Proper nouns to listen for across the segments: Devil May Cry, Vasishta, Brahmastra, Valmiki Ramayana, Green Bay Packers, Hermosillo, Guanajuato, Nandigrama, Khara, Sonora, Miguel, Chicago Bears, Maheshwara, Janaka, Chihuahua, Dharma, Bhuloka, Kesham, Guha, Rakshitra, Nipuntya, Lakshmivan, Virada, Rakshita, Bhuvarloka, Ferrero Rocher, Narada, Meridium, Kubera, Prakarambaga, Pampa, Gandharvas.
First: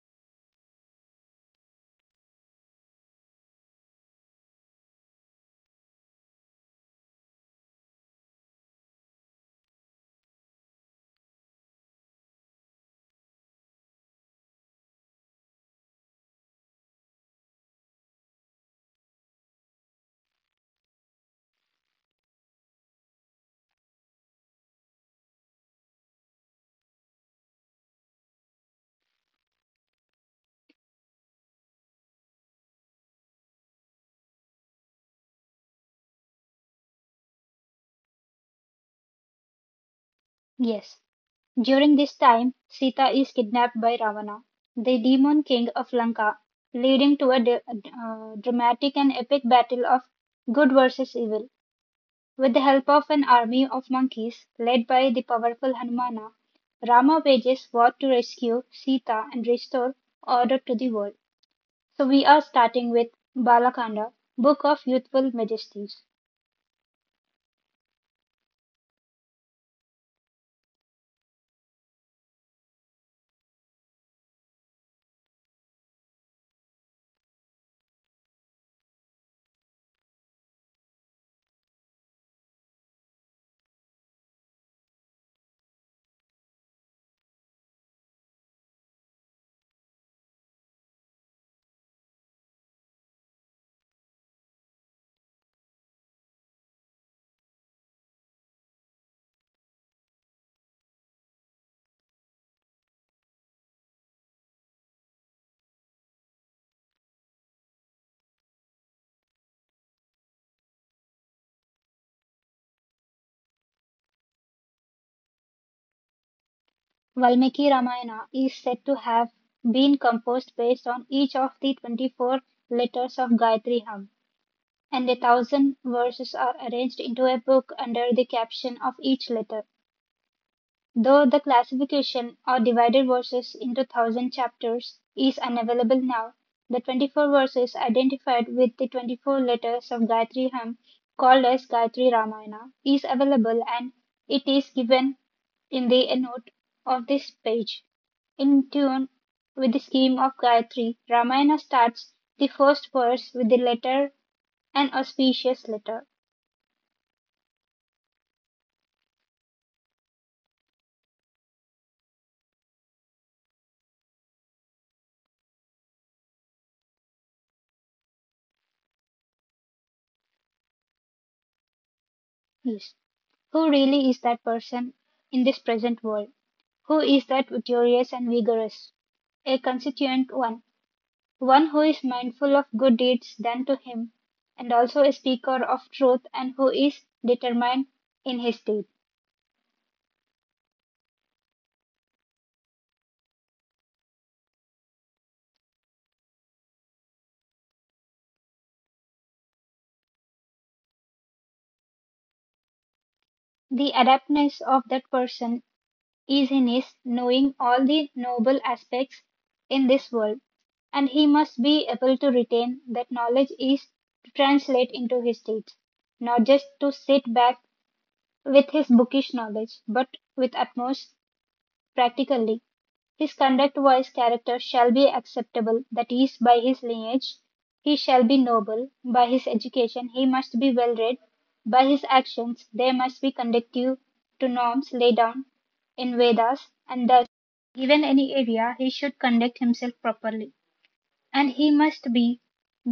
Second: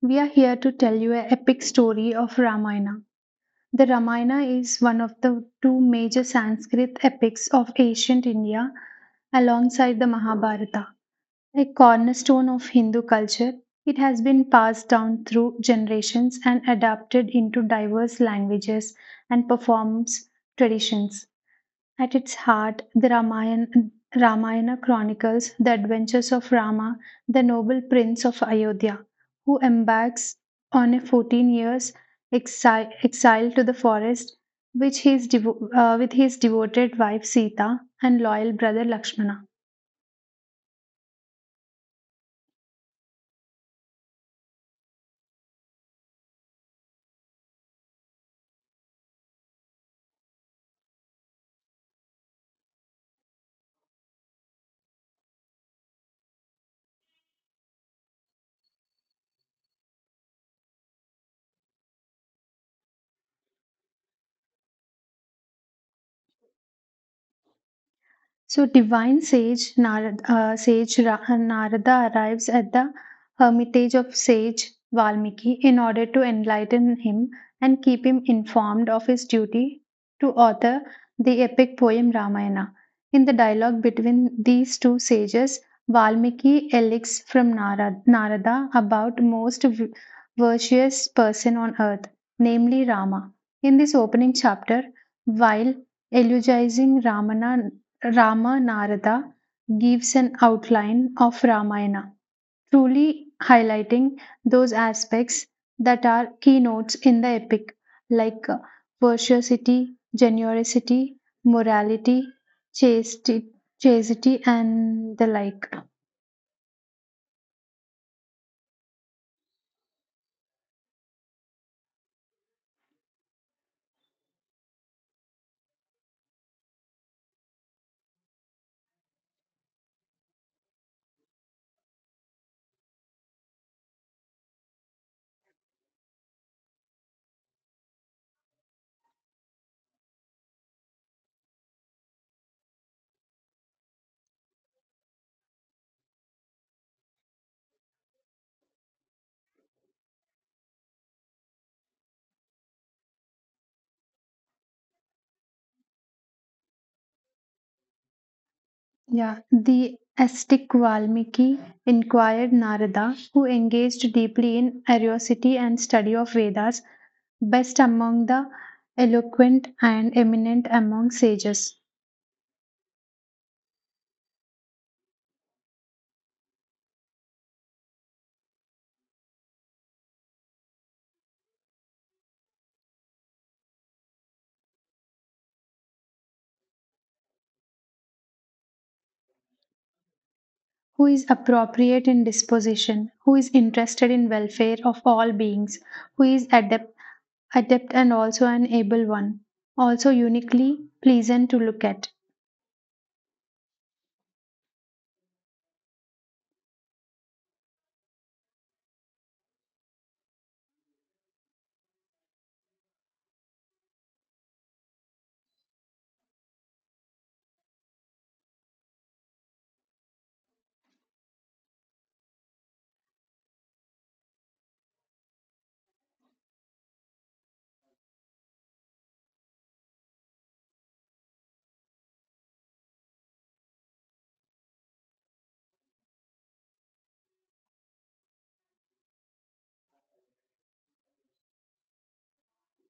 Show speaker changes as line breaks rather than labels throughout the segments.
We are here to tell you an epic story of Ramayana. The Ramayana is one of the two major Sanskrit epics of ancient India alongside the Mahabharata. A cornerstone of Hindu culture, it has been passed down through generations and adapted into diverse languages and performance traditions. At its heart, the Ramayana chronicles the adventures of Rama, the noble prince of Ayodhya, who embarks on a 14 years exile to the forest which he is with his devoted wife Sita and loyal brother Lakshmana.
Yes. During this time, Sita is kidnapped by Ravana, the demon king of Lanka, leading to a dramatic and epic battle of good versus evil. With the help of an army of monkeys led by the powerful Hanumana, Rama wages war to rescue Sita and restore order to the world. So we are starting with Balakanda, Book of Youthful Majesties.
So, divine sage Narad, sage Ra- Narada arrives at the hermitage of sage Valmiki in order to enlighten him and keep him informed of his duty to author the epic poem Ramayana. In the dialogue between these two sages, Valmiki elects from Narada about most virtuous person on earth, namely Rama. In this opening chapter, while eulogizing Ramana Rama Narada gives an outline of Ramayana, truly highlighting those aspects that are keynotes in the epic, like virtuosity, generosity, morality, chastity, chastity, and the like.
Valmiki Ramayana is said to have been composed based on each of the 24 letters of Gayatri hymn, and 1,000 verses are arranged into a book under the caption of each letter. Though the classification, or divided verses into 1,000 chapters, is unavailable now, the 24 verses identified with the 24 letters of Gayatri hymn, called as Gayatri Ramayana, is available and it is given in the note of this page. In tune with the scheme of Gayatri, Ramayana starts the first verse with the letter, an auspicious letter.
Yeah, the ascetic Valmiki inquired Narada, who engaged deeply in curiosity and study of Vedas, best among the eloquent and eminent among sages,
Is. Who really is that person in this present world? Who is that victorious and vigorous? A constituent one, one who is mindful of good deeds done to him, and also a speaker of truth, and who is determined in his deed.
who is appropriate in disposition, who is interested in welfare of all beings, who is adept and also an able one, also uniquely pleasant to look at,
The adeptness of that person is in his knowing all the noble aspects in this world, and he must be able to retain that knowledge is to translate into his deeds, not just to sit back with his bookish knowledge, but with utmost practically. His conduct wise character shall be acceptable, that is, by his lineage he shall be noble, by his education he must be well read, by his actions they must be conducive to norms laid down in Vedas, and thus, given any area, he should conduct himself properly. And he must be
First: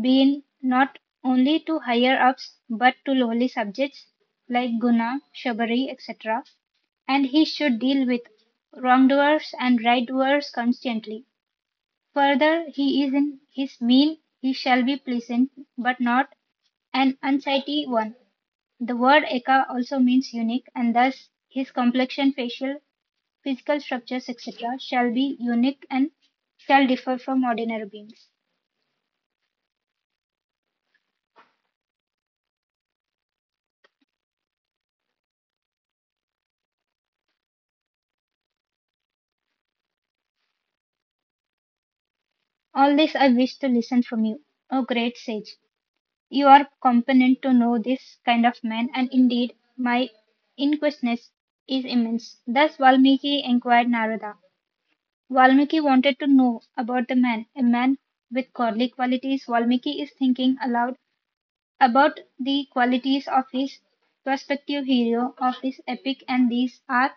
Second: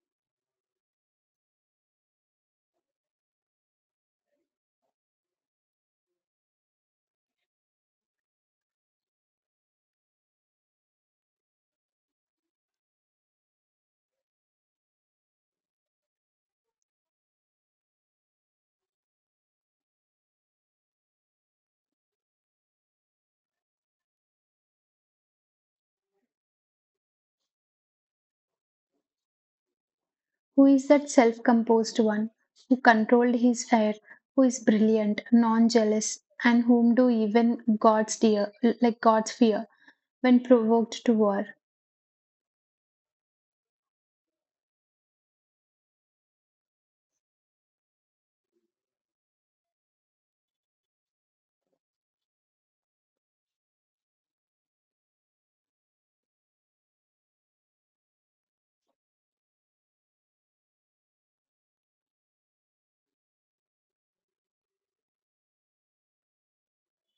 been not only to higher ups but to lowly subjects like Guna, Shabari, etc. And he should deal with wrongdoers and rightdoers constantly. Further, he is in his meal, he shall be pleasant, but not an unsightly one. The word Eka also means unique, and thus his complexion, facial, physical structures, etc., shall be unique and shall differ from ordinary beings.
who is that self-composed one, who controlled his air, who is brilliant, non-jealous, and whom do even gods dear, like gods fear, when provoked to war.
All this I wish to listen from you. O great sage, you are competent to know this kind of man, and indeed my inquisitiveness is immense. Thus Valmiki inquired Narada. Valmiki wanted to know about the man, a man with godly qualities. Valmiki is thinking aloud about the qualities of his prospective hero of his epic, and these are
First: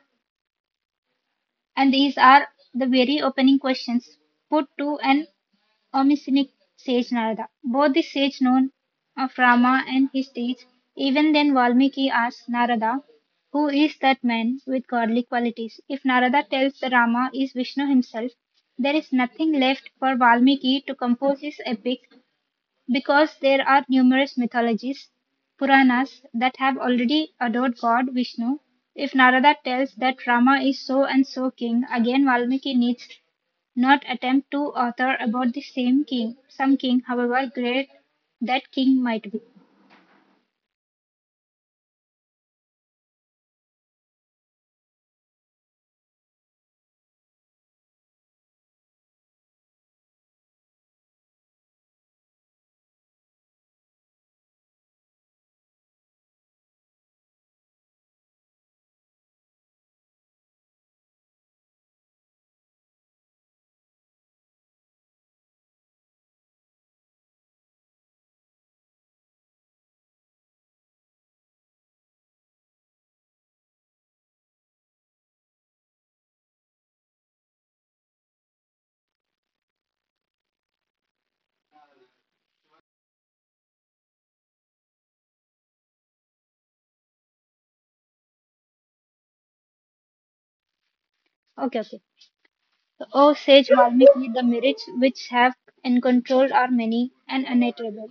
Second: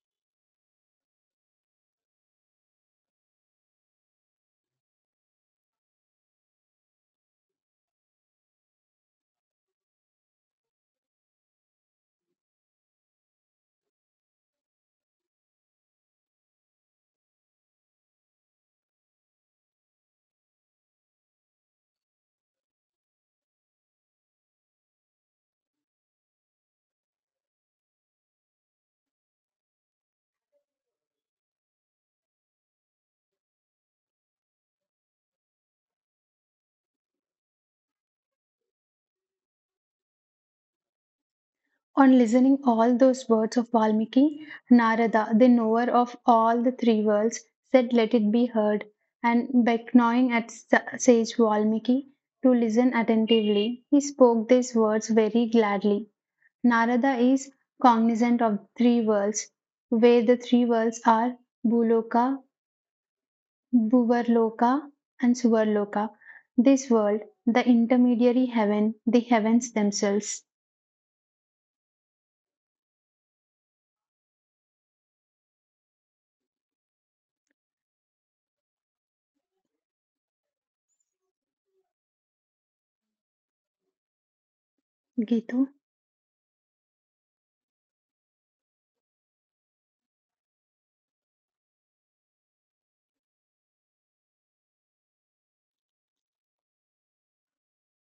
and these are the very opening questions put to an Omniscient sage Narada. Both the sage known of Rama and his deeds. Even then, Valmiki asks Narada, who is that man with godly qualities? If Narada tells the Rama is Vishnu himself, there is nothing left for Valmiki to compose his epic because there are numerous mythologies, Puranas, that have already adored God Vishnu. If Narada tells that Rama is so and so king, again Valmiki needs not attempt to author about the same king, some king, however great that king might be.
On listening all those words of Valmiki, Narada, the knower of all the three worlds, said, "Let it be heard," and beckoning at sage Valmiki to listen attentively, he spoke these words very gladly. Narada is cognizant of three worlds, where the three worlds are Bhuloka, Bhuvarloka, and Suvarloka. This world, the intermediary heaven, the heavens themselves. Gitu.
Okay, okay. So, O sage Valmiki, the merits which have encontrolled are many and unutterable.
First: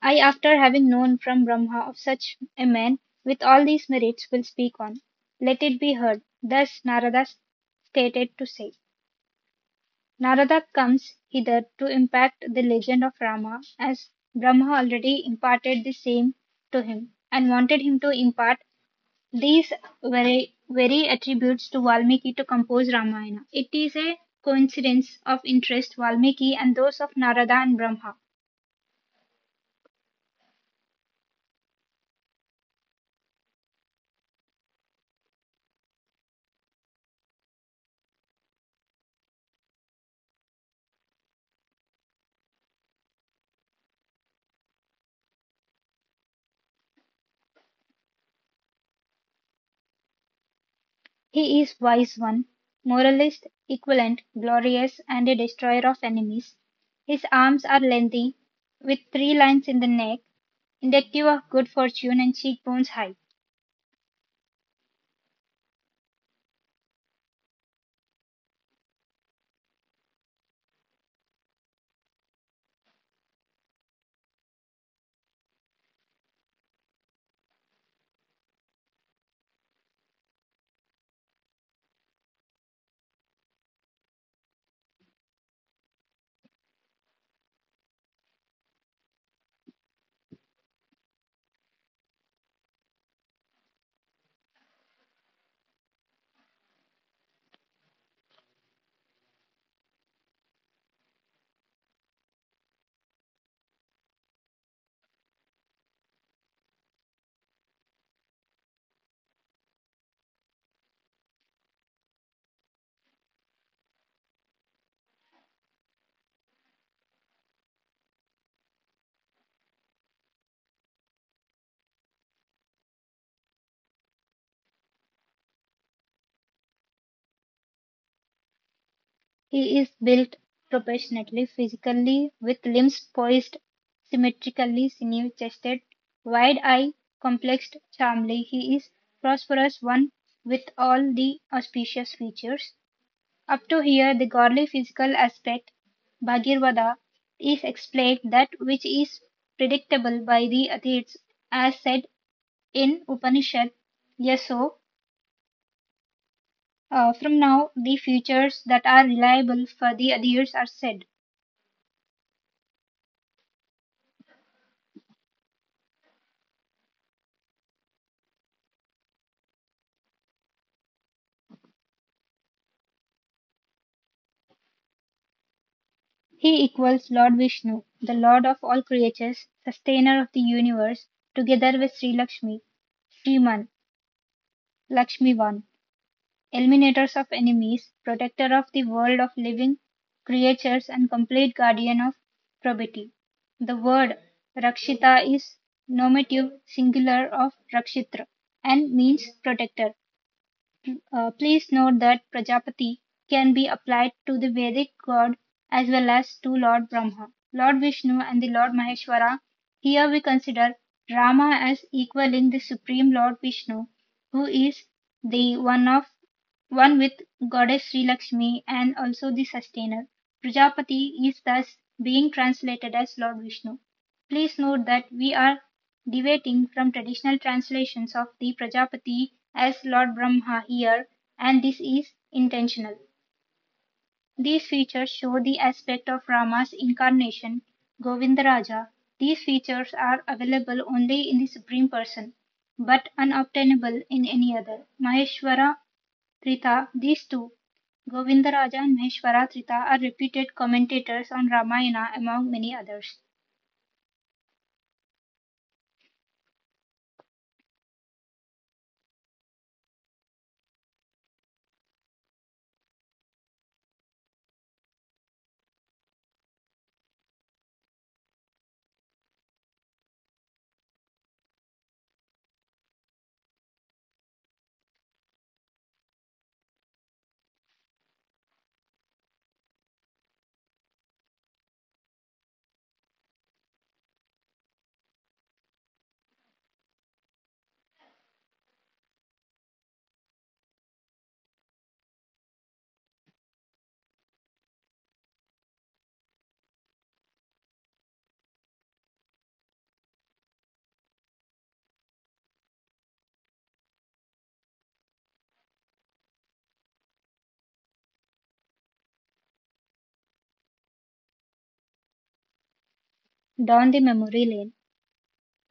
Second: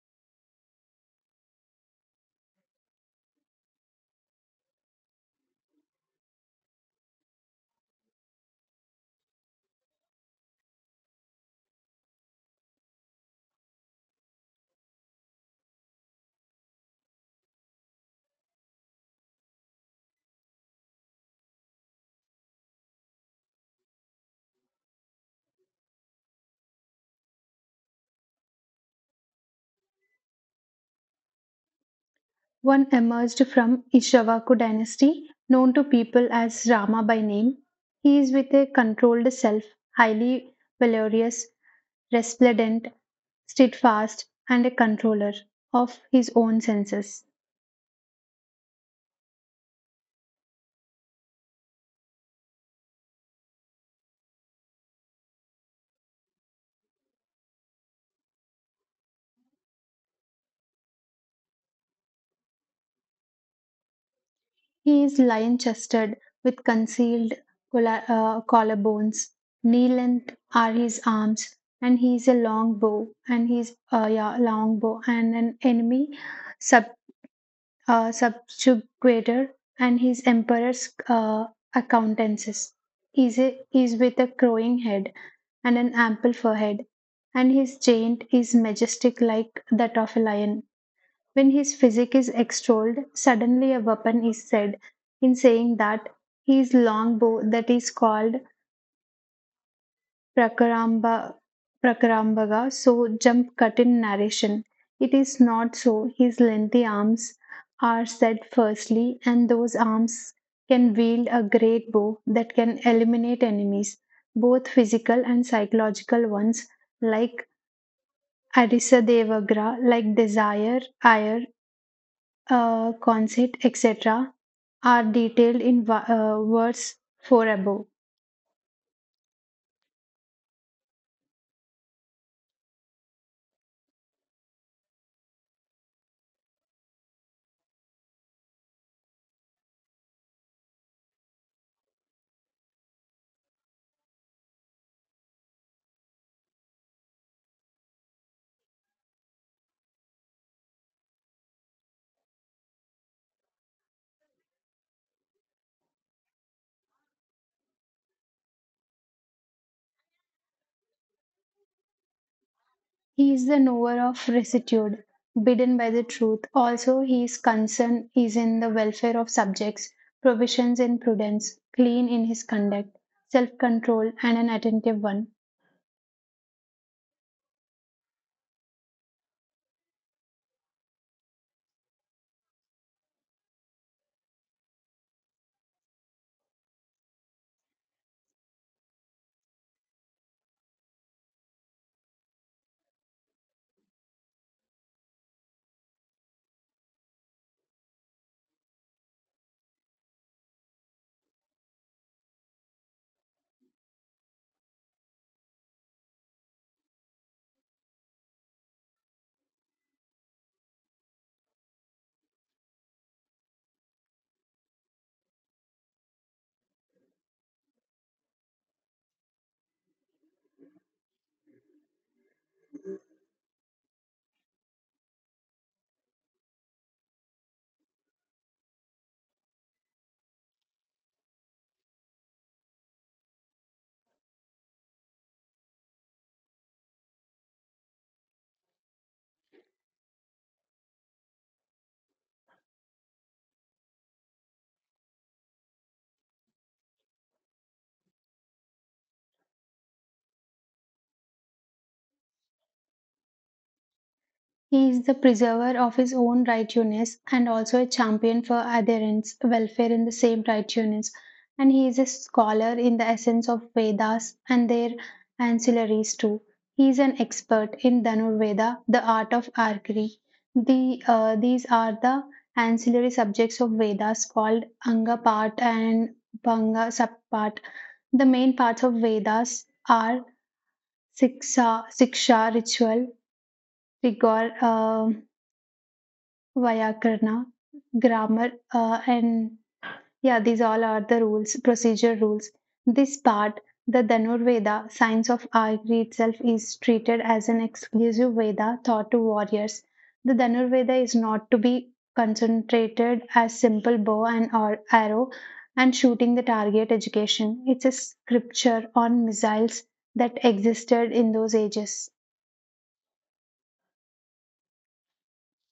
I, after having known from Brahma of such a man with all these merits, will speak on. Let it be heard. Thus Narada stated to say. Narada comes hither to impact the legend of Rama, as Brahma already imparted the same to him, and wanted him to impart these were very attributes to Valmiki to compose Ramayana. It is a coincidence of interest Valmiki and those of Narada and Brahma.
One emerged from Ishavaku dynasty, known to people as Rama by name. He is with a controlled self, highly valorous, resplendent, steadfast, and a controller of his own senses.
He is wise one, moralist, equivalent, glorious, and a destroyer of enemies. His arms are lengthy, with three lines in the neck, indicative of good fortune, and cheekbones high.
He is lion chested with concealed collarbones. Knee length are his arms, and he is a long bow, and he's long bow, and an enemy sub subjugator and his emperor's accountances. Is with a crowing head and an ample forehead, and his giant is majestic like that of a lion. When his physique is extolled, suddenly a weapon is said in saying that he is longbow that is called Prakaramba, Prakarambaga, so jump cut in narration. It is not so. His lengthy arms are said firstly, and those arms can wield a great bow that can eliminate enemies, both physical and psychological ones, like Arisa Devagra, like desire, ire, conceit, etc., are detailed in verse 4 above.
He is built proportionately physically, with limbs poised symmetrically, sinew-chested, wide-eyed, complexed, charmingly. He is prosperous one with all the auspicious features. Up to here, the godly physical aspect, Bhagirvada, is explained that which is predictable by the atheists, as said in Upanishad. Yes, so from now, the futures that are reliable for the others are said.
He is the knower of rectitude, bidden by the truth. Also, his concern is in the welfare of subjects, provisions in prudence, clean in his conduct, self control, and an attentive one.
He equals Lord Vishnu, the lord of all creatures, sustainer of the universe, together with Sri Lakshmi, Sriman, Lakshmivan, eliminators of enemies, protector of the world of living creatures, and complete guardian of probity. The word Rakshita is nominative singular of Rakshitra and means protector. Please note that Prajapati can be applied to the Vedic god as well as to Lord Brahma, Lord Vishnu, and the Lord Maheshwara. Here we consider Rama as equaling the Supreme Lord Vishnu, who is the one of one with goddess Sri Lakshmi and also the sustainer. Prajapati is thus being translated as Lord Vishnu. Please note that we are deviating from traditional translations of the Prajapati as Lord Brahma here, and this is intentional. These features show the aspect of Rama's incarnation, Govindaraja. These features are available only in the Supreme Person, but unobtainable in any other. Maheshwara Trita, these two, Govindaraja and Maheshwara Trita, are reputed commentators on Ramayana among many others.
He is the preserver of his own righteousness and also a champion for adherents' welfare in the same righteousness. And he is a scholar in the essence of Vedas and their ancillaries too. He is an expert in Dhanurveda, the art of archery. These are the ancillary subjects of Vedas called Anga part and Bhanga subpart. The main parts of Vedas are Siksha, Siksha ritual, rigor. Vyakarna, grammar, and yeah, these all are the rules, procedure rules. This part, the Dhanurveda, science of archery itself, is treated as an exclusive Veda taught to warriors. The Dhanurveda is not to be concentrated as simple bow and or arrow and shooting the target education. It's a scripture on missiles that existed in those ages.
Down the memory lane.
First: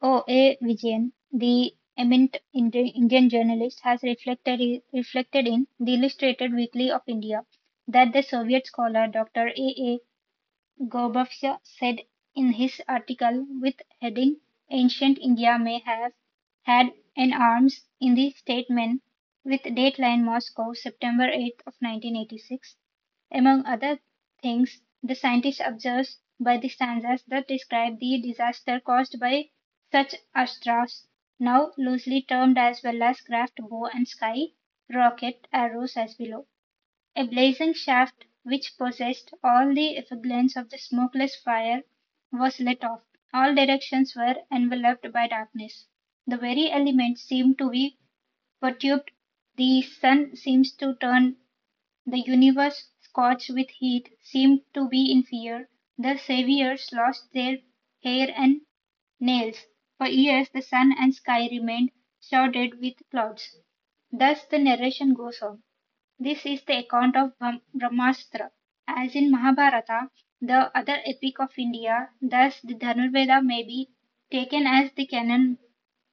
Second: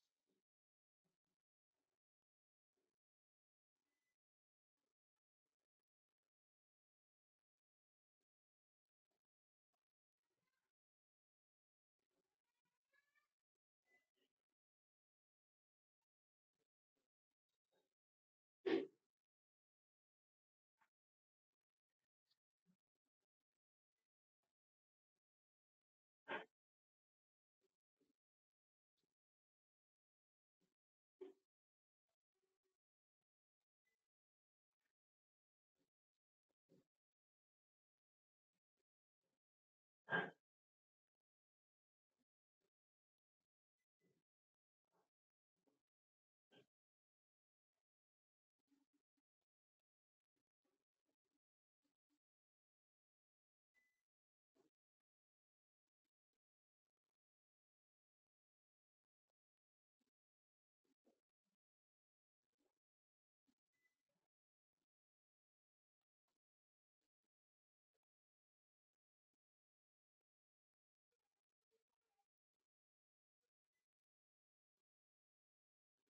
O. A. Vijayan, the eminent Indian journalist, has reflected in the Illustrated Weekly of India that the Soviet scholar Dr. A. A. Gorbachev said in his article with heading Ancient India may have had an arms in the statement with dateline Moscow, September 8 of 1986. Among other things, the scientist observes by the stanzas that describe the disaster caused by such astras, now loosely termed as well as craft, bow and sky, rocket, arrows as below. A blazing shaft, which possessed all the effulgence of the smokeless fire, was lit off. All directions were enveloped by darkness. The very elements seemed to be perturbed, the sun seems to turn, the universe, scorched with heat, seemed to be in fear. The Saviours lost their hair and nails. For years the sun and sky remained shrouded with clouds. Thus the narration goes on. This is the account of Brahmastra. As in Mahabharata, the other epic of India, thus the Dhanurveda may be taken as the canon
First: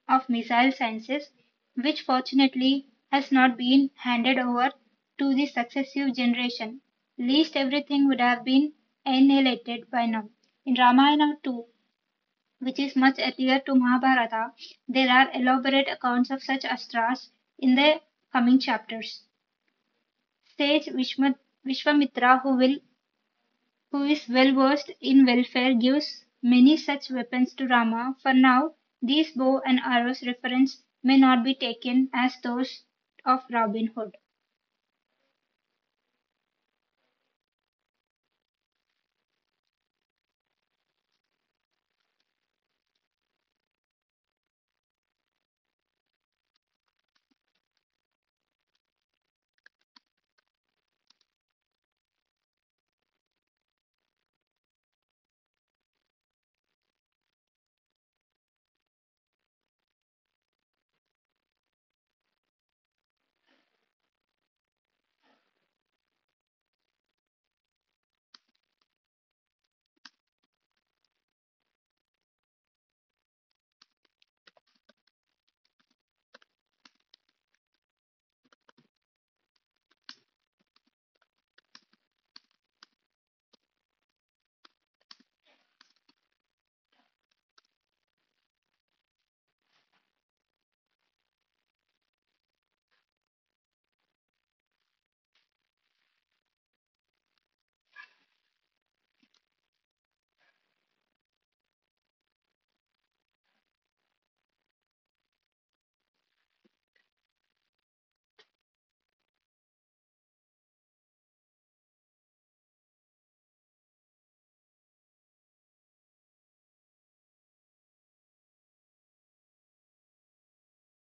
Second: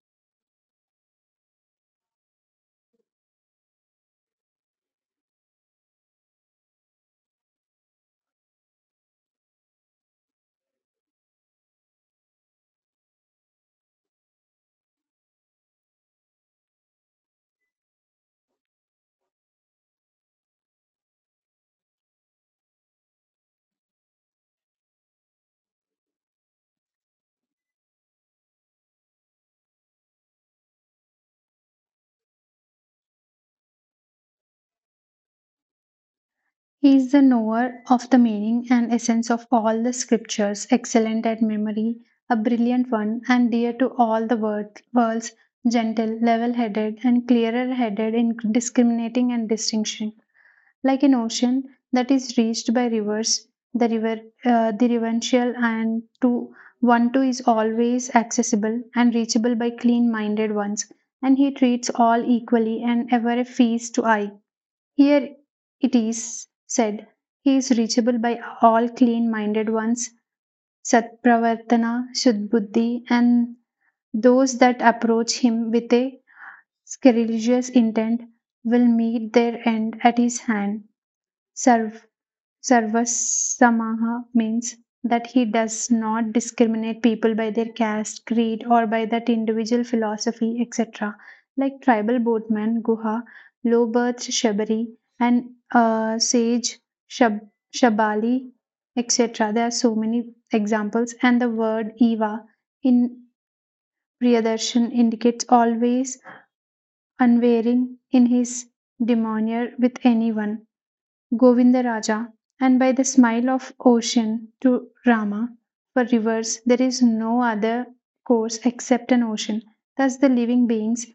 of missile sciences, which fortunately has not been handed over to the successive generation, least everything would have been annihilated by now. In Ramayana too, which is much earlier to Mahabharata, there are elaborate accounts of such astras in the coming chapters. Sage Vishwamitra, who is well versed in welfare, gives many such weapons to Rama. For now, these bow and arrows reference may not be taken as those of Robin Hood.
He is the knower of the meaning and essence of all the scriptures, excellent at memory, a brilliant one, and dear to all the world's gentle, level headed, and clearer headed in discriminating and distinction. Like an ocean that is reached by rivers, the river, the reverential and to one too is always accessible and reachable by clean minded ones, and he treats all equally and ever a feast to eye. Here it is said, he is reachable by all clean minded ones, Satpravartana, Shuddhuddhi, and those that approach Him with a scrupulous intent will meet their end at His hand. Sarv Sarvasamaha means that he does not discriminate people by their caste, creed, or by that individual philosophy, etc. Like tribal boatman Guha, low birth Shabari, and sage Shab- Shabali, etc. There are so many examples, and the word Eva in Priyadarshan indicates always unwavering in his demeanor with anyone. Govindaraja, and by the smile of ocean to Rama. For rivers, there is no other course except an ocean. Thus, the living beings,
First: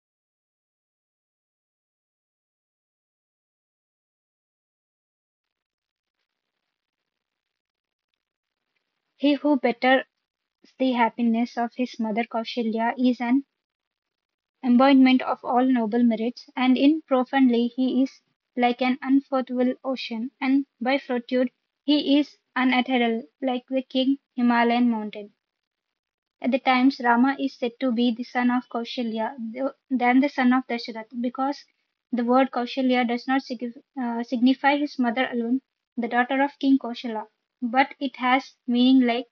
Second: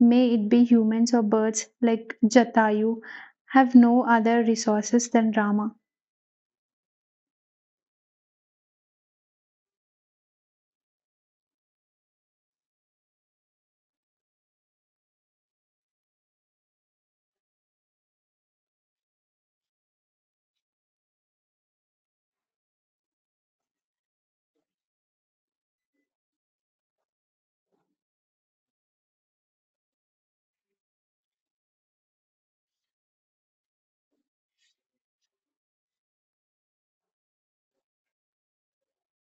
may it be humans or birds like Jatayu, have no other resources than Rama.
He who betters the happiness of his mother Kausalya is an embodiment of all noble merits, and in profoundly he is like an unfathomable ocean, and by fortitude he is unadherable, like the king Himalayan mountain. At the times, Rama is said to be the son of Kausalya than the son of Dasharath because the word Kausalya does not signify his mother alone, the daughter of King Kausala, but it has meaning like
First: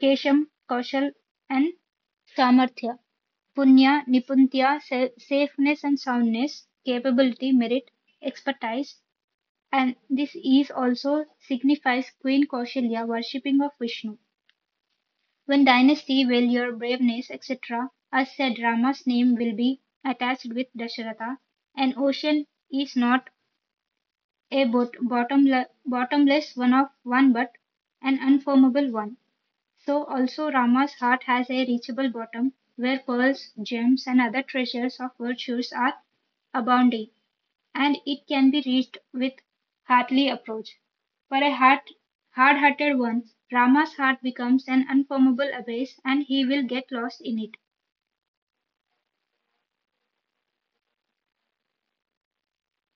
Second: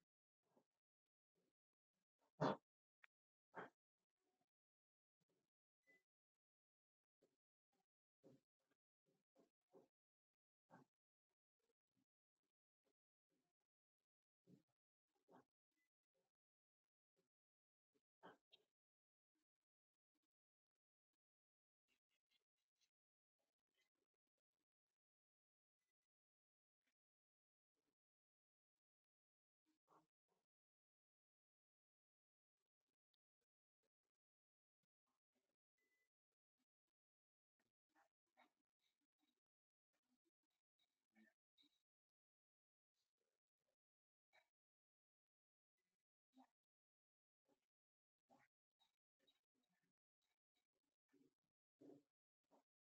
Kesham, Kausal, and Samarthya, Punya, Nipuntya, safeness and soundness, capability, merit, expertise, and this is also signifies Queen Kausalya worshipping of Vishnu. When dynasty will your braveness, etc., are said Rama's name will be attached with Dasharatha. An ocean is not a bottomless one of one but an unformable one. So also Rama's heart has a reachable bottom where pearls, gems and other treasures of virtues are abounding and it can be reached with heartly approach. For a heart, hard-hearted one, Rama's heart becomes an unformable abyss and he will get lost in it.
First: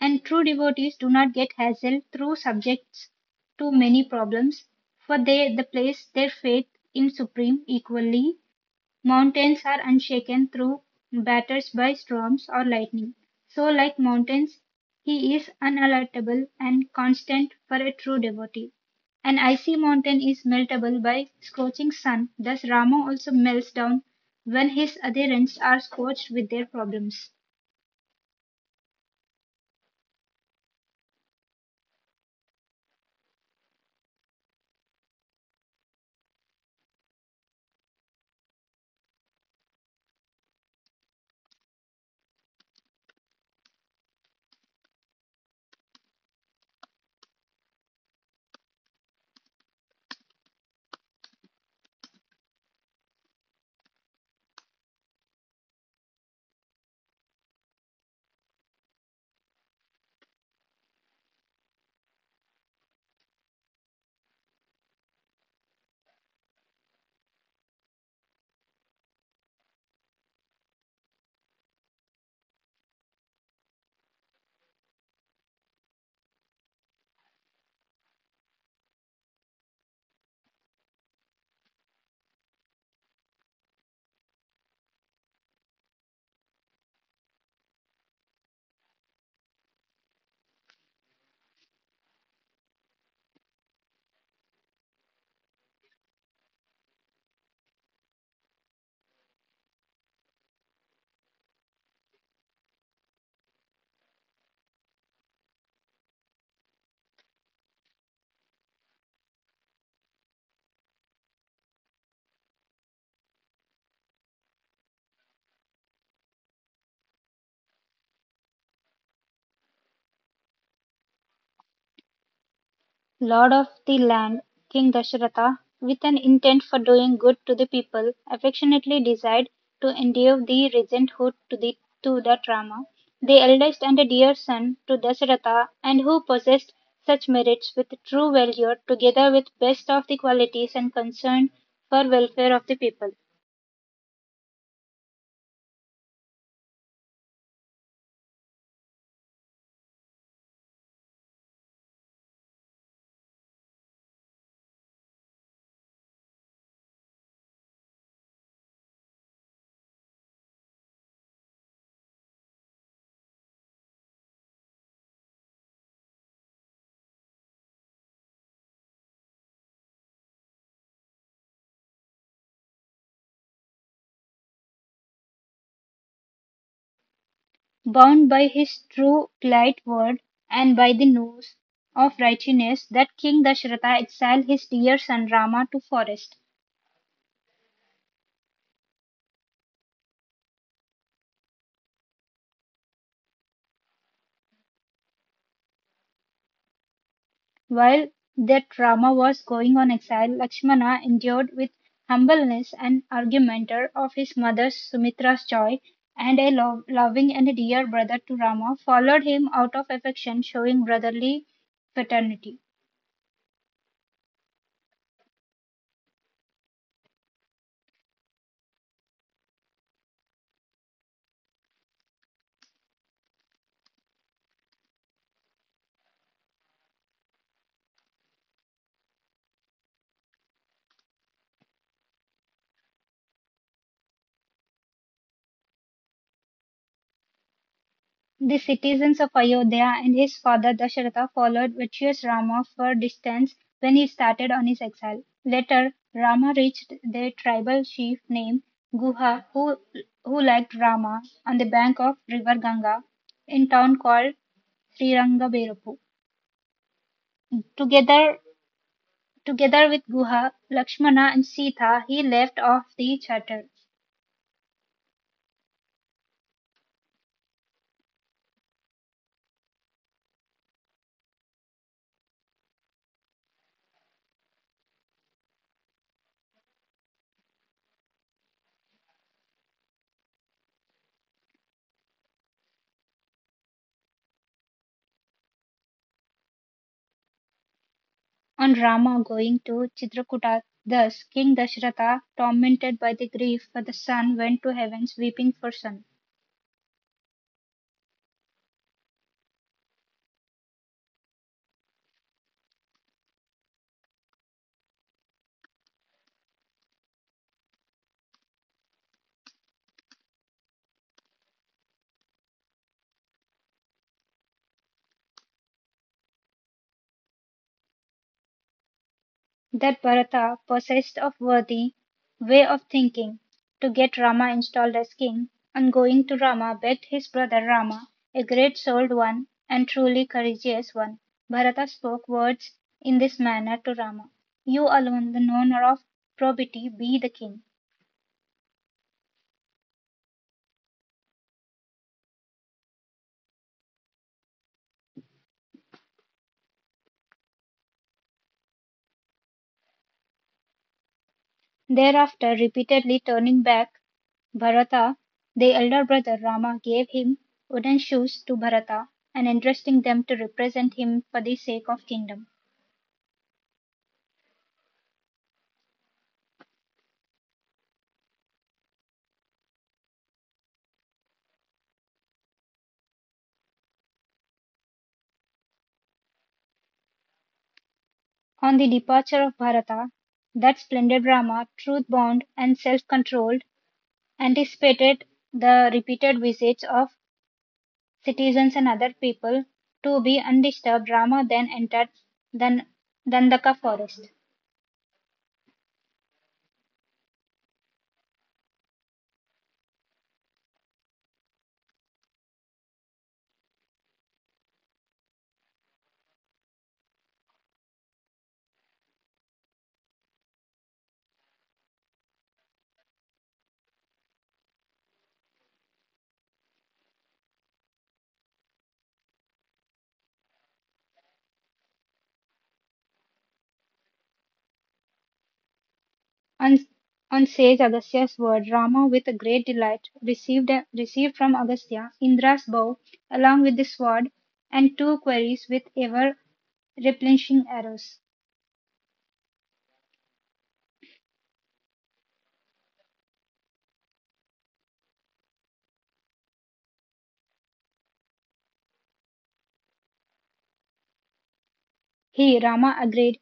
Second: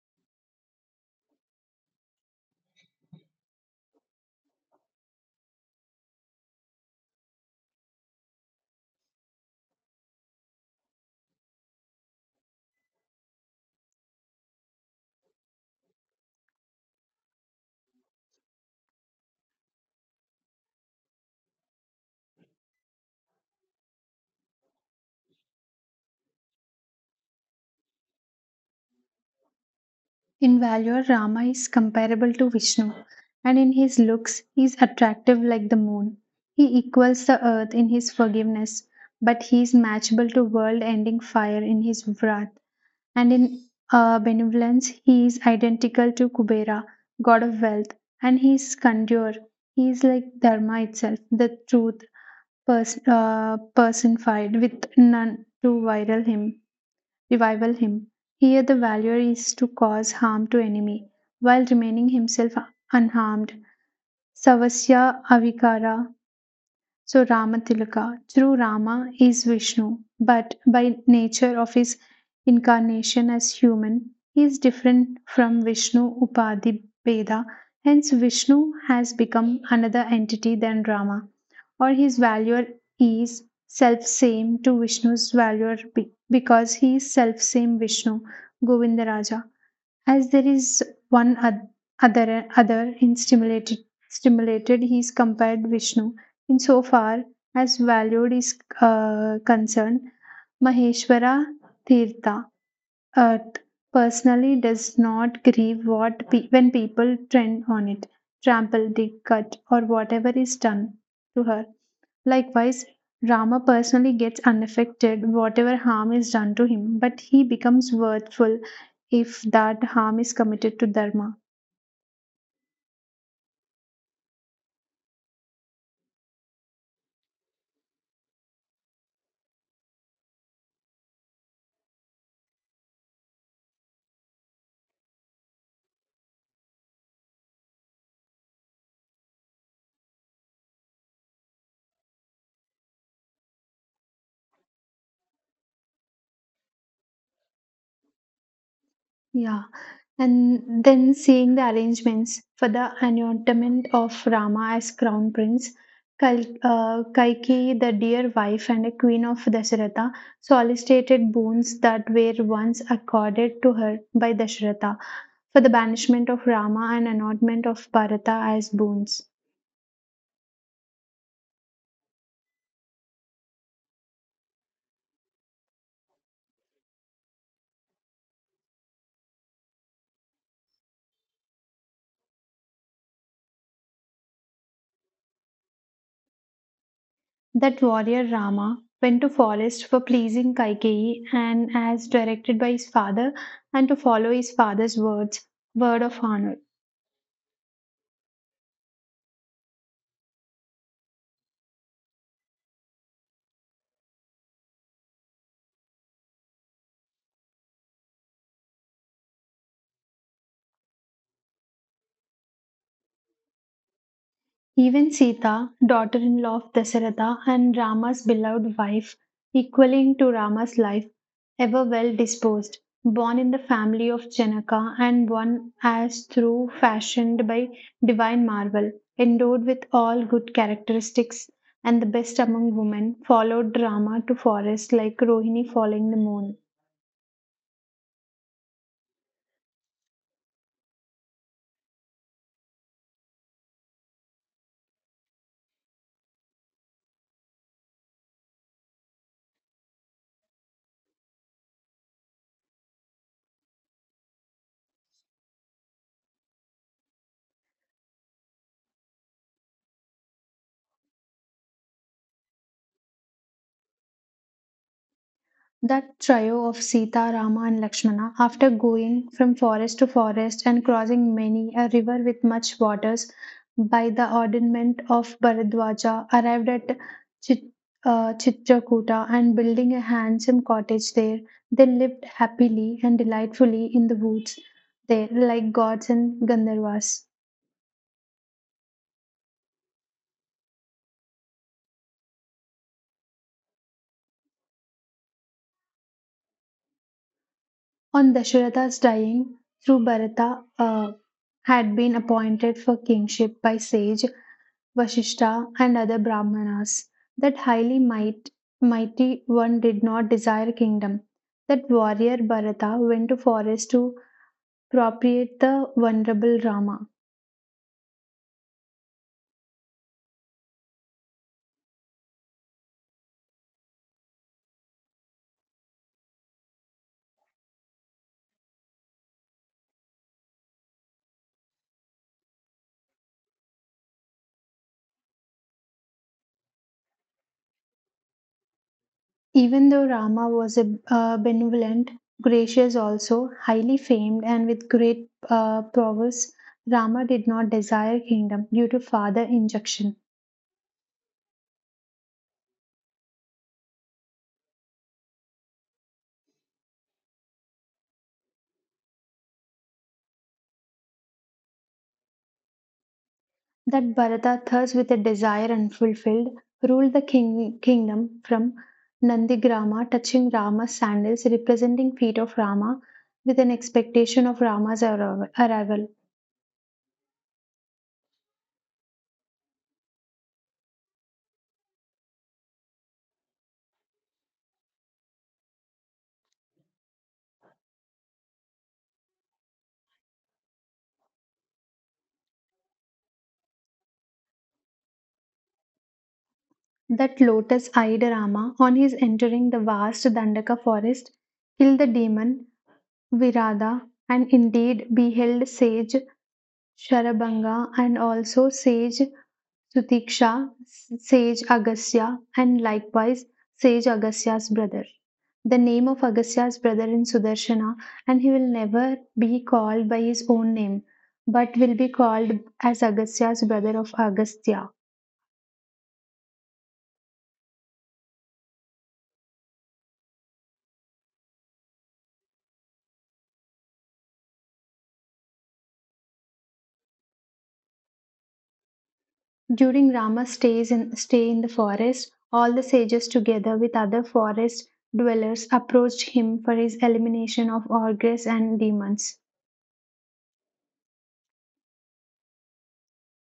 And true devotees do not get hassled through subjects to many problems, for they the place their faith in Supreme equally Mountains are unshaken through batters by storms or lightning. So like mountains, he is unalterable and constant for a true devotee. An icy mountain is meltable by scorching sun, thus Rama also melts down when his adherents are scorched with their problems.
In valor, Rama is comparable to Vishnu, and in his looks, he is attractive like the moon. He equals the earth in his forgiveness, but he is matchable to world ending fire in his wrath. And in benevolence he is identical to Kubera, god of wealth, and he is Kandyor. He is like Dharma itself, the truth personified, with none to revival him. Here the valor is to cause harm to enemy, while remaining himself unharmed. Savasya avikara so Ramatilaka, true Rama is Vishnu, but by nature of his incarnation as human, he is different from Vishnu Upadhi Beda. Hence, Vishnu has become another entity than Rama, or his value is self same to Vishnu's value because he is self same Vishnu, Govindaraja as there is one other other in stimulated he is compared vishnu in so far as valued is concerned maheshwara tirtha uh, personally does not grieve what when people trend on it trample dig cut or whatever is done to her. Likewise, Rama personally gets unaffected whatever harm is done to him, but he becomes worthful if that harm is committed to Dharma.
Lord of the land, King Dasharatha, with an intent for doing good to the people, affectionately desired to endear the regenthood to the Rama, the eldest and a dear son to Dasharatha, and who possessed such merits with true valor, together with best of the qualities and concern for welfare of the people.
Yeah. And then seeing the arrangements for the anointment of Rama as crown prince, Kaikeyi, the dear wife and a queen of Dasharatha, solicited boons that were once accorded to her by Dasharatha for the banishment of Rama and anointment of Bharata as boons.
Bound by his true polite word and by the nose of righteousness, that King Dasharatha exiled his dear son Rama to forest.
That warrior Rama went to forest for pleasing Kaikeyi and as directed by his father and to follow his father's words, word of honor.
While that drama was going on exile, Lakshmana endured with humbleness and argumenter of his mother Sumitra's joy and a loving and dear brother to Rama followed him out of affection showing brotherly fraternity.
Even Sita, daughter in law of Dasaratha and Rama's beloved wife, equaling to Rama's life, ever well disposed, born in the family of Janaka and one as through fashioned by divine marvel, endowed with all good characteristics and the best among women, followed Rama to forest like Rohini following the moon.
The citizens of Ayodhya and his father Dasharatha followed virtuous Rama for distance when he started on his exile. Later, Rama reached the tribal chief named Guha who liked Rama on the bank of river Ganga in town called Srirangaberapu. Together, together with Guha, Lakshmana and Sita, he left off the charter.
That trio of Sita, Rama, and Lakshmana, after going from forest to forest and crossing many a river with much waters, by the ordainment of Bharadwaja, arrived at Chit- Chitrakuta and building a handsome cottage there, they lived happily and delightfully in the woods there, like gods and Gandharvas.
On Rama going to Chitrakuta, thus King Dasharatha, tormented by the grief for the son, went to heavens weeping for son.
On Dasharatha's dying, through Bharata had been appointed for kingship by sage Vasishta, and other Brahmanas. That mighty one did not desire kingdom. That warrior Bharata went to forest to propitiate the venerable Rama.
That Bharata, possessed of worthy way of thinking, to get Rama installed as king, on going to Rama begged his brother Rama, a great souled one and truly courageous one. Bharata spoke words in this manner to Rama: You alone, the knower of probity, be the king.
Even though Rama was a benevolent, gracious also, highly famed and with great prowess, Rama did not desire kingdom due to father injunction.
Thereafter, repeatedly turning back Bharata, the elder brother Rama gave him wooden shoes to Bharata and entrusting them to represent him for the sake of kingdom.
That Bharata, thirst with a desire unfulfilled, ruled the kingdom from Nandigrama, touching Rama's sandals, representing feet of Rama, with an expectation of Rama's arrival.
On the departure of Bharata, that splendid Rama, truth bound and self controlled, anticipated the repeated visits of citizens and other people to be undisturbed Rama then entered Dhan- Dandaka forest.
That lotus eyed Rama, on his entering the vast Dandaka forest, killed the demon Virada and indeed beheld sage Sharabanga and also sage Sutiksha, Sage Agastya, and likewise Sage Agastya's brother. The name of Agastya's brother in Sudarshana, and he will never be called by his own name, but will be called as Agastya's brother of Agastya.
On, on sage Agastya's word, Rama, with great delight, received from Agastya Indra's bow along with the sword and two queries with ever replenishing arrows.
During Rama's stay in the forest, all the sages together with other forest dwellers approached him for his elimination of ogres and demons.
He, Rama, agreed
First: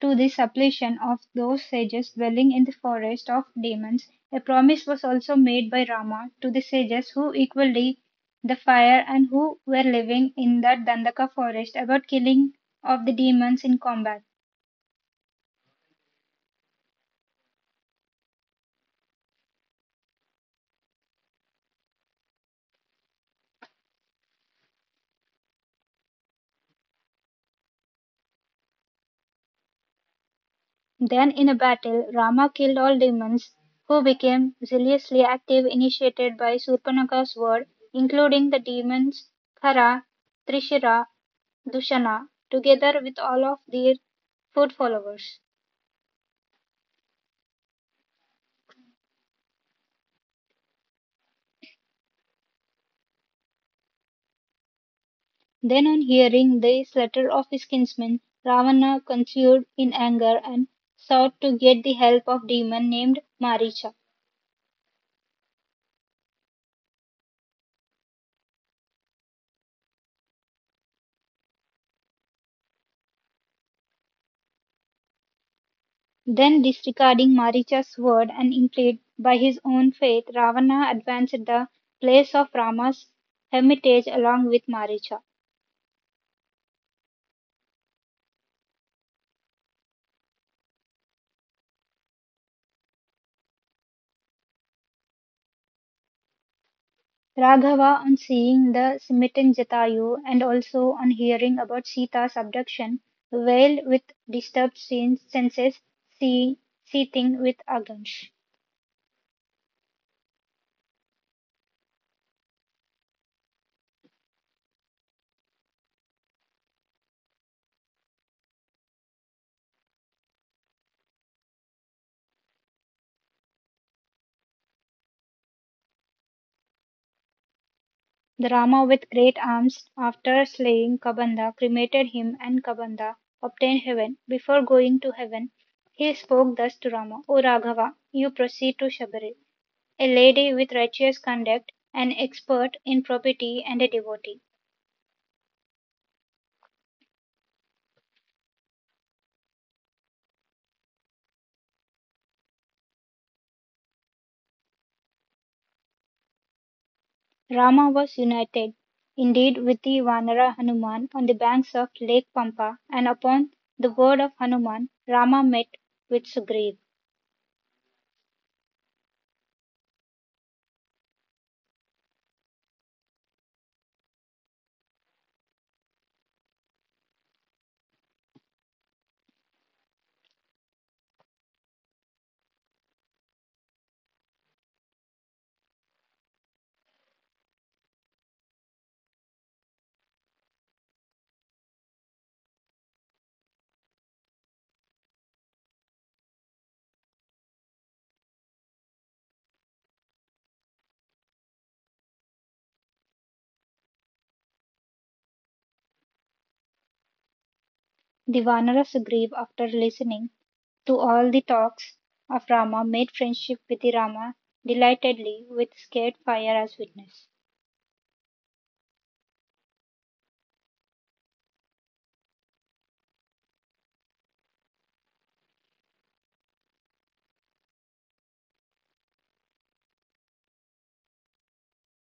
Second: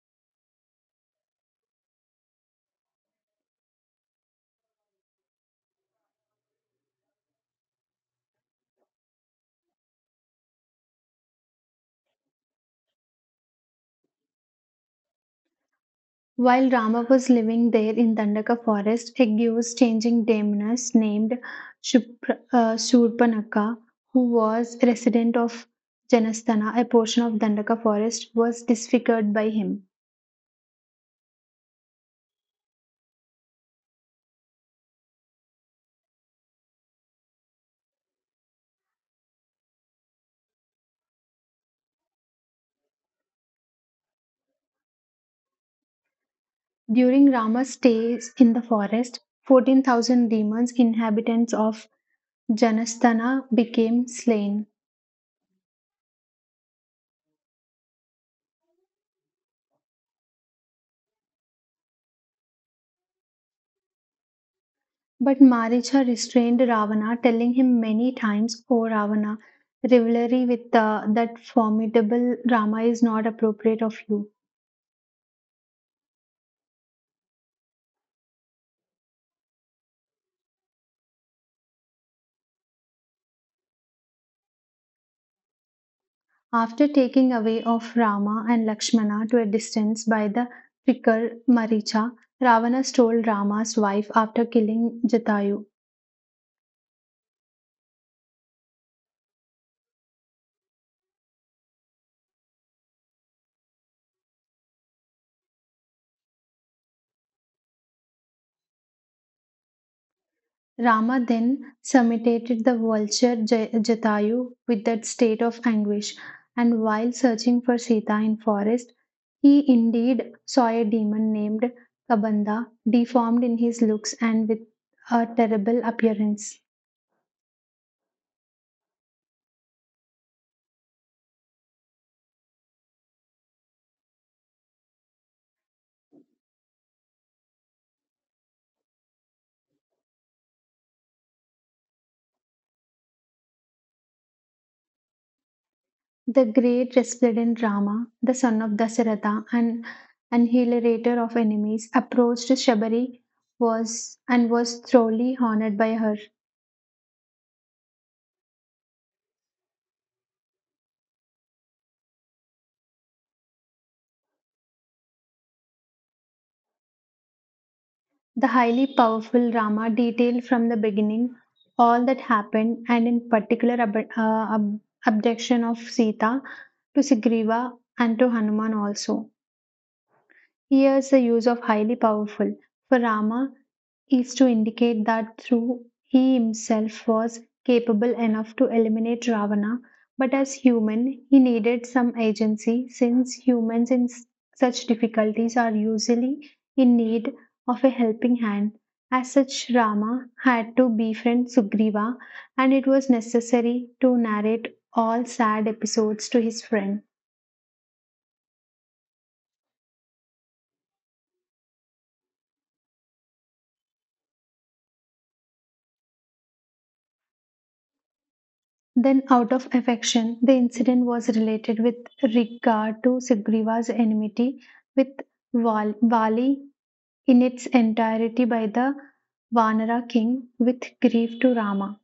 to the supplication of those sages dwelling in the forest of demons. A promise was also made by Rama to the sages who equally the fire and who were living in that Dandaka forest about killing of the demons in combat.
While Rama was living there in Dandaka forest, Hegyu's changing daemons named Shurpanakha, who was resident of Janasthana, a portion of Dandaka forest, was disfigured by him.
Then in a battle, Rama killed all demons, who became zealously active initiated by Surpanaka's word, including the demons Khara, Trishira, Dushana, together with all of their foot followers.
During Rama's stays in the forest, 14,000 demons, inhabitants of Janasthana, became slain.
Then on hearing this letter of his kinsman, Ravana conceived in anger and sought to get the help of a demon named Maricha.
But Maricha restrained Ravana, telling him many times, "Oh Ravana, rivalry with that formidable Rama is not appropriate of you."
Then disregarding Maricha's word and inclined by his own faith, Ravana advanced the place of Rama's hermitage along with Maricha.
After taking away of Rama and Lakshmana to a distance by the fickle Maricha, Ravana stole Rama's wife after killing Jatayu.
Raghava, on seeing the smitten Jatayu and also on hearing about Sita's abduction, wailed with disturbed senses, see- seething with anguish.
Rama then summited the vulture Jatayu with that state of anguish, and while searching for Sita in forest, he indeed saw a demon named Kabanda, deformed in his looks and with a terrible appearance.
The Rama with great arms after slaying Kabanda cremated him and Kabanda obtained heaven. Before going to heaven he spoke thus to Rama: O Raghava, you proceed to Shabari, a lady with righteous conduct, an expert in property and a devotee.
The great resplendent Rama, the son of Dasaratha and annihilator of enemies, approached Shabari was and was thoroughly honored by her.
Rama was united indeed with the Vanara Hanuman on the banks of Lake Pampa and upon the word of Hanuman Rama met with Sugriv.
The highly powerful Rama detailed from the beginning all that happened and, in particular, abduction of Sita to Sugriva and to Hanuman also. Here's the use of highly powerful. For Rama is to indicate that through he himself was capable enough to eliminate Ravana, but as human, he needed some agency since humans in such difficulties are usually in need of a helping hand. As such, Rama had to befriend Sugriva, and it was necessary to narrate all sad episodes to his friend.
The Wanara Sugriv after listening to all the talks of Rama made friendship with the Rama delightedly with scared fire as witness.
Then, out of affection, the incident was related with regard to Sugriva's enmity with Vali in its entirety by the Vanara king with grief to Rama.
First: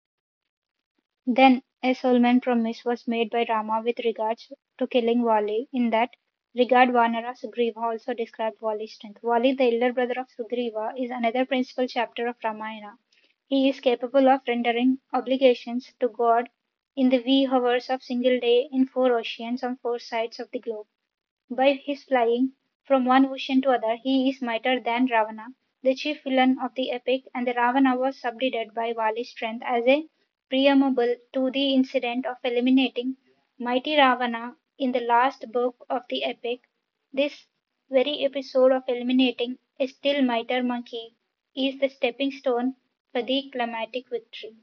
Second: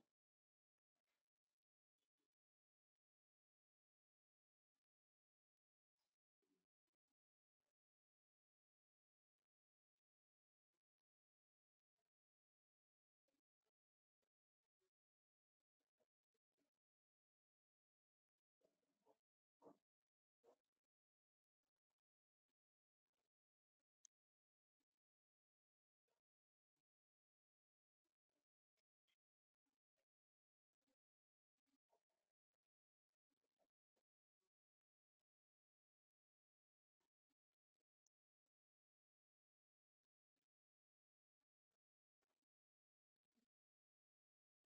Then a solemn promise was made by Rama with regards to killing Vali in that regard Vanara Sugriva also described Vali's strength. Vali the elder brother of Sugriva is another principal chapter of Ramayana. He is capable of rendering obligations to God in the wee hours of single day in four oceans on four sides of the globe. By his flying from one ocean to other, he is mightier than Ravana, the chief villain of the epic, and the Ravana was subdued by Vali's strength as a preamble to the incident of eliminating mighty Ravana in the last book of the epic. This very episode of eliminating a still mightier monkey is the stepping stone for the climatic victory.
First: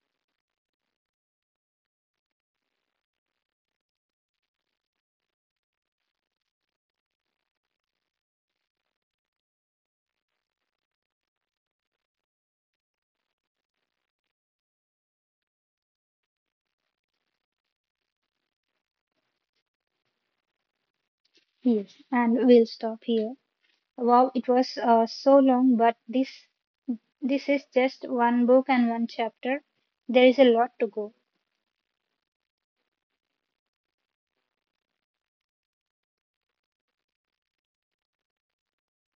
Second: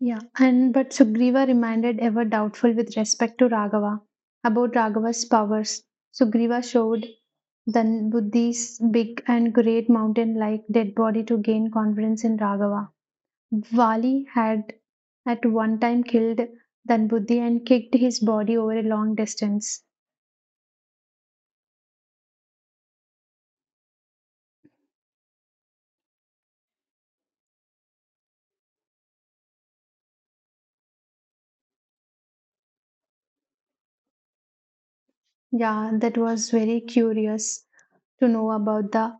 Yeah, and but Sugriva remained ever doubtful with respect to Raghava about Raghava's powers. Sugriva showed then Buddhi's big and great mountain like dead body to gain confidence in Raghava. Vali had at one time killed Danbuddhi and kicked his body over a long distance.
Yes, and we'll stop here. Wow, it was so long, but this is just one book and one chapter. There is a lot to go.
Yeah, that was very curious to know about the.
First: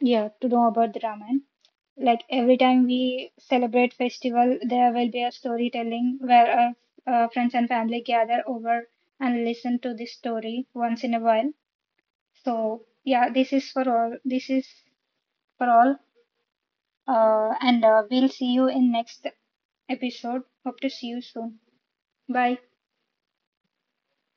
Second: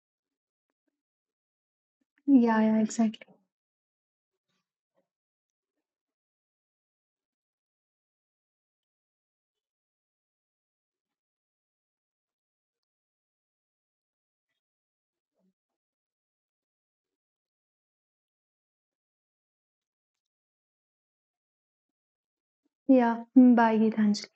Yeah, to know about the Ramayana. Like every
Yeah, yeah,
time
exactly.
we celebrate festival, there will be a storytelling where our friends and family gather over and listen to this story once in a while. So yeah, this is for all. This is for all. And we'll see you in next episode. Hope to see you soon. Bye.
Yeah, mm, bye, Gitanjali.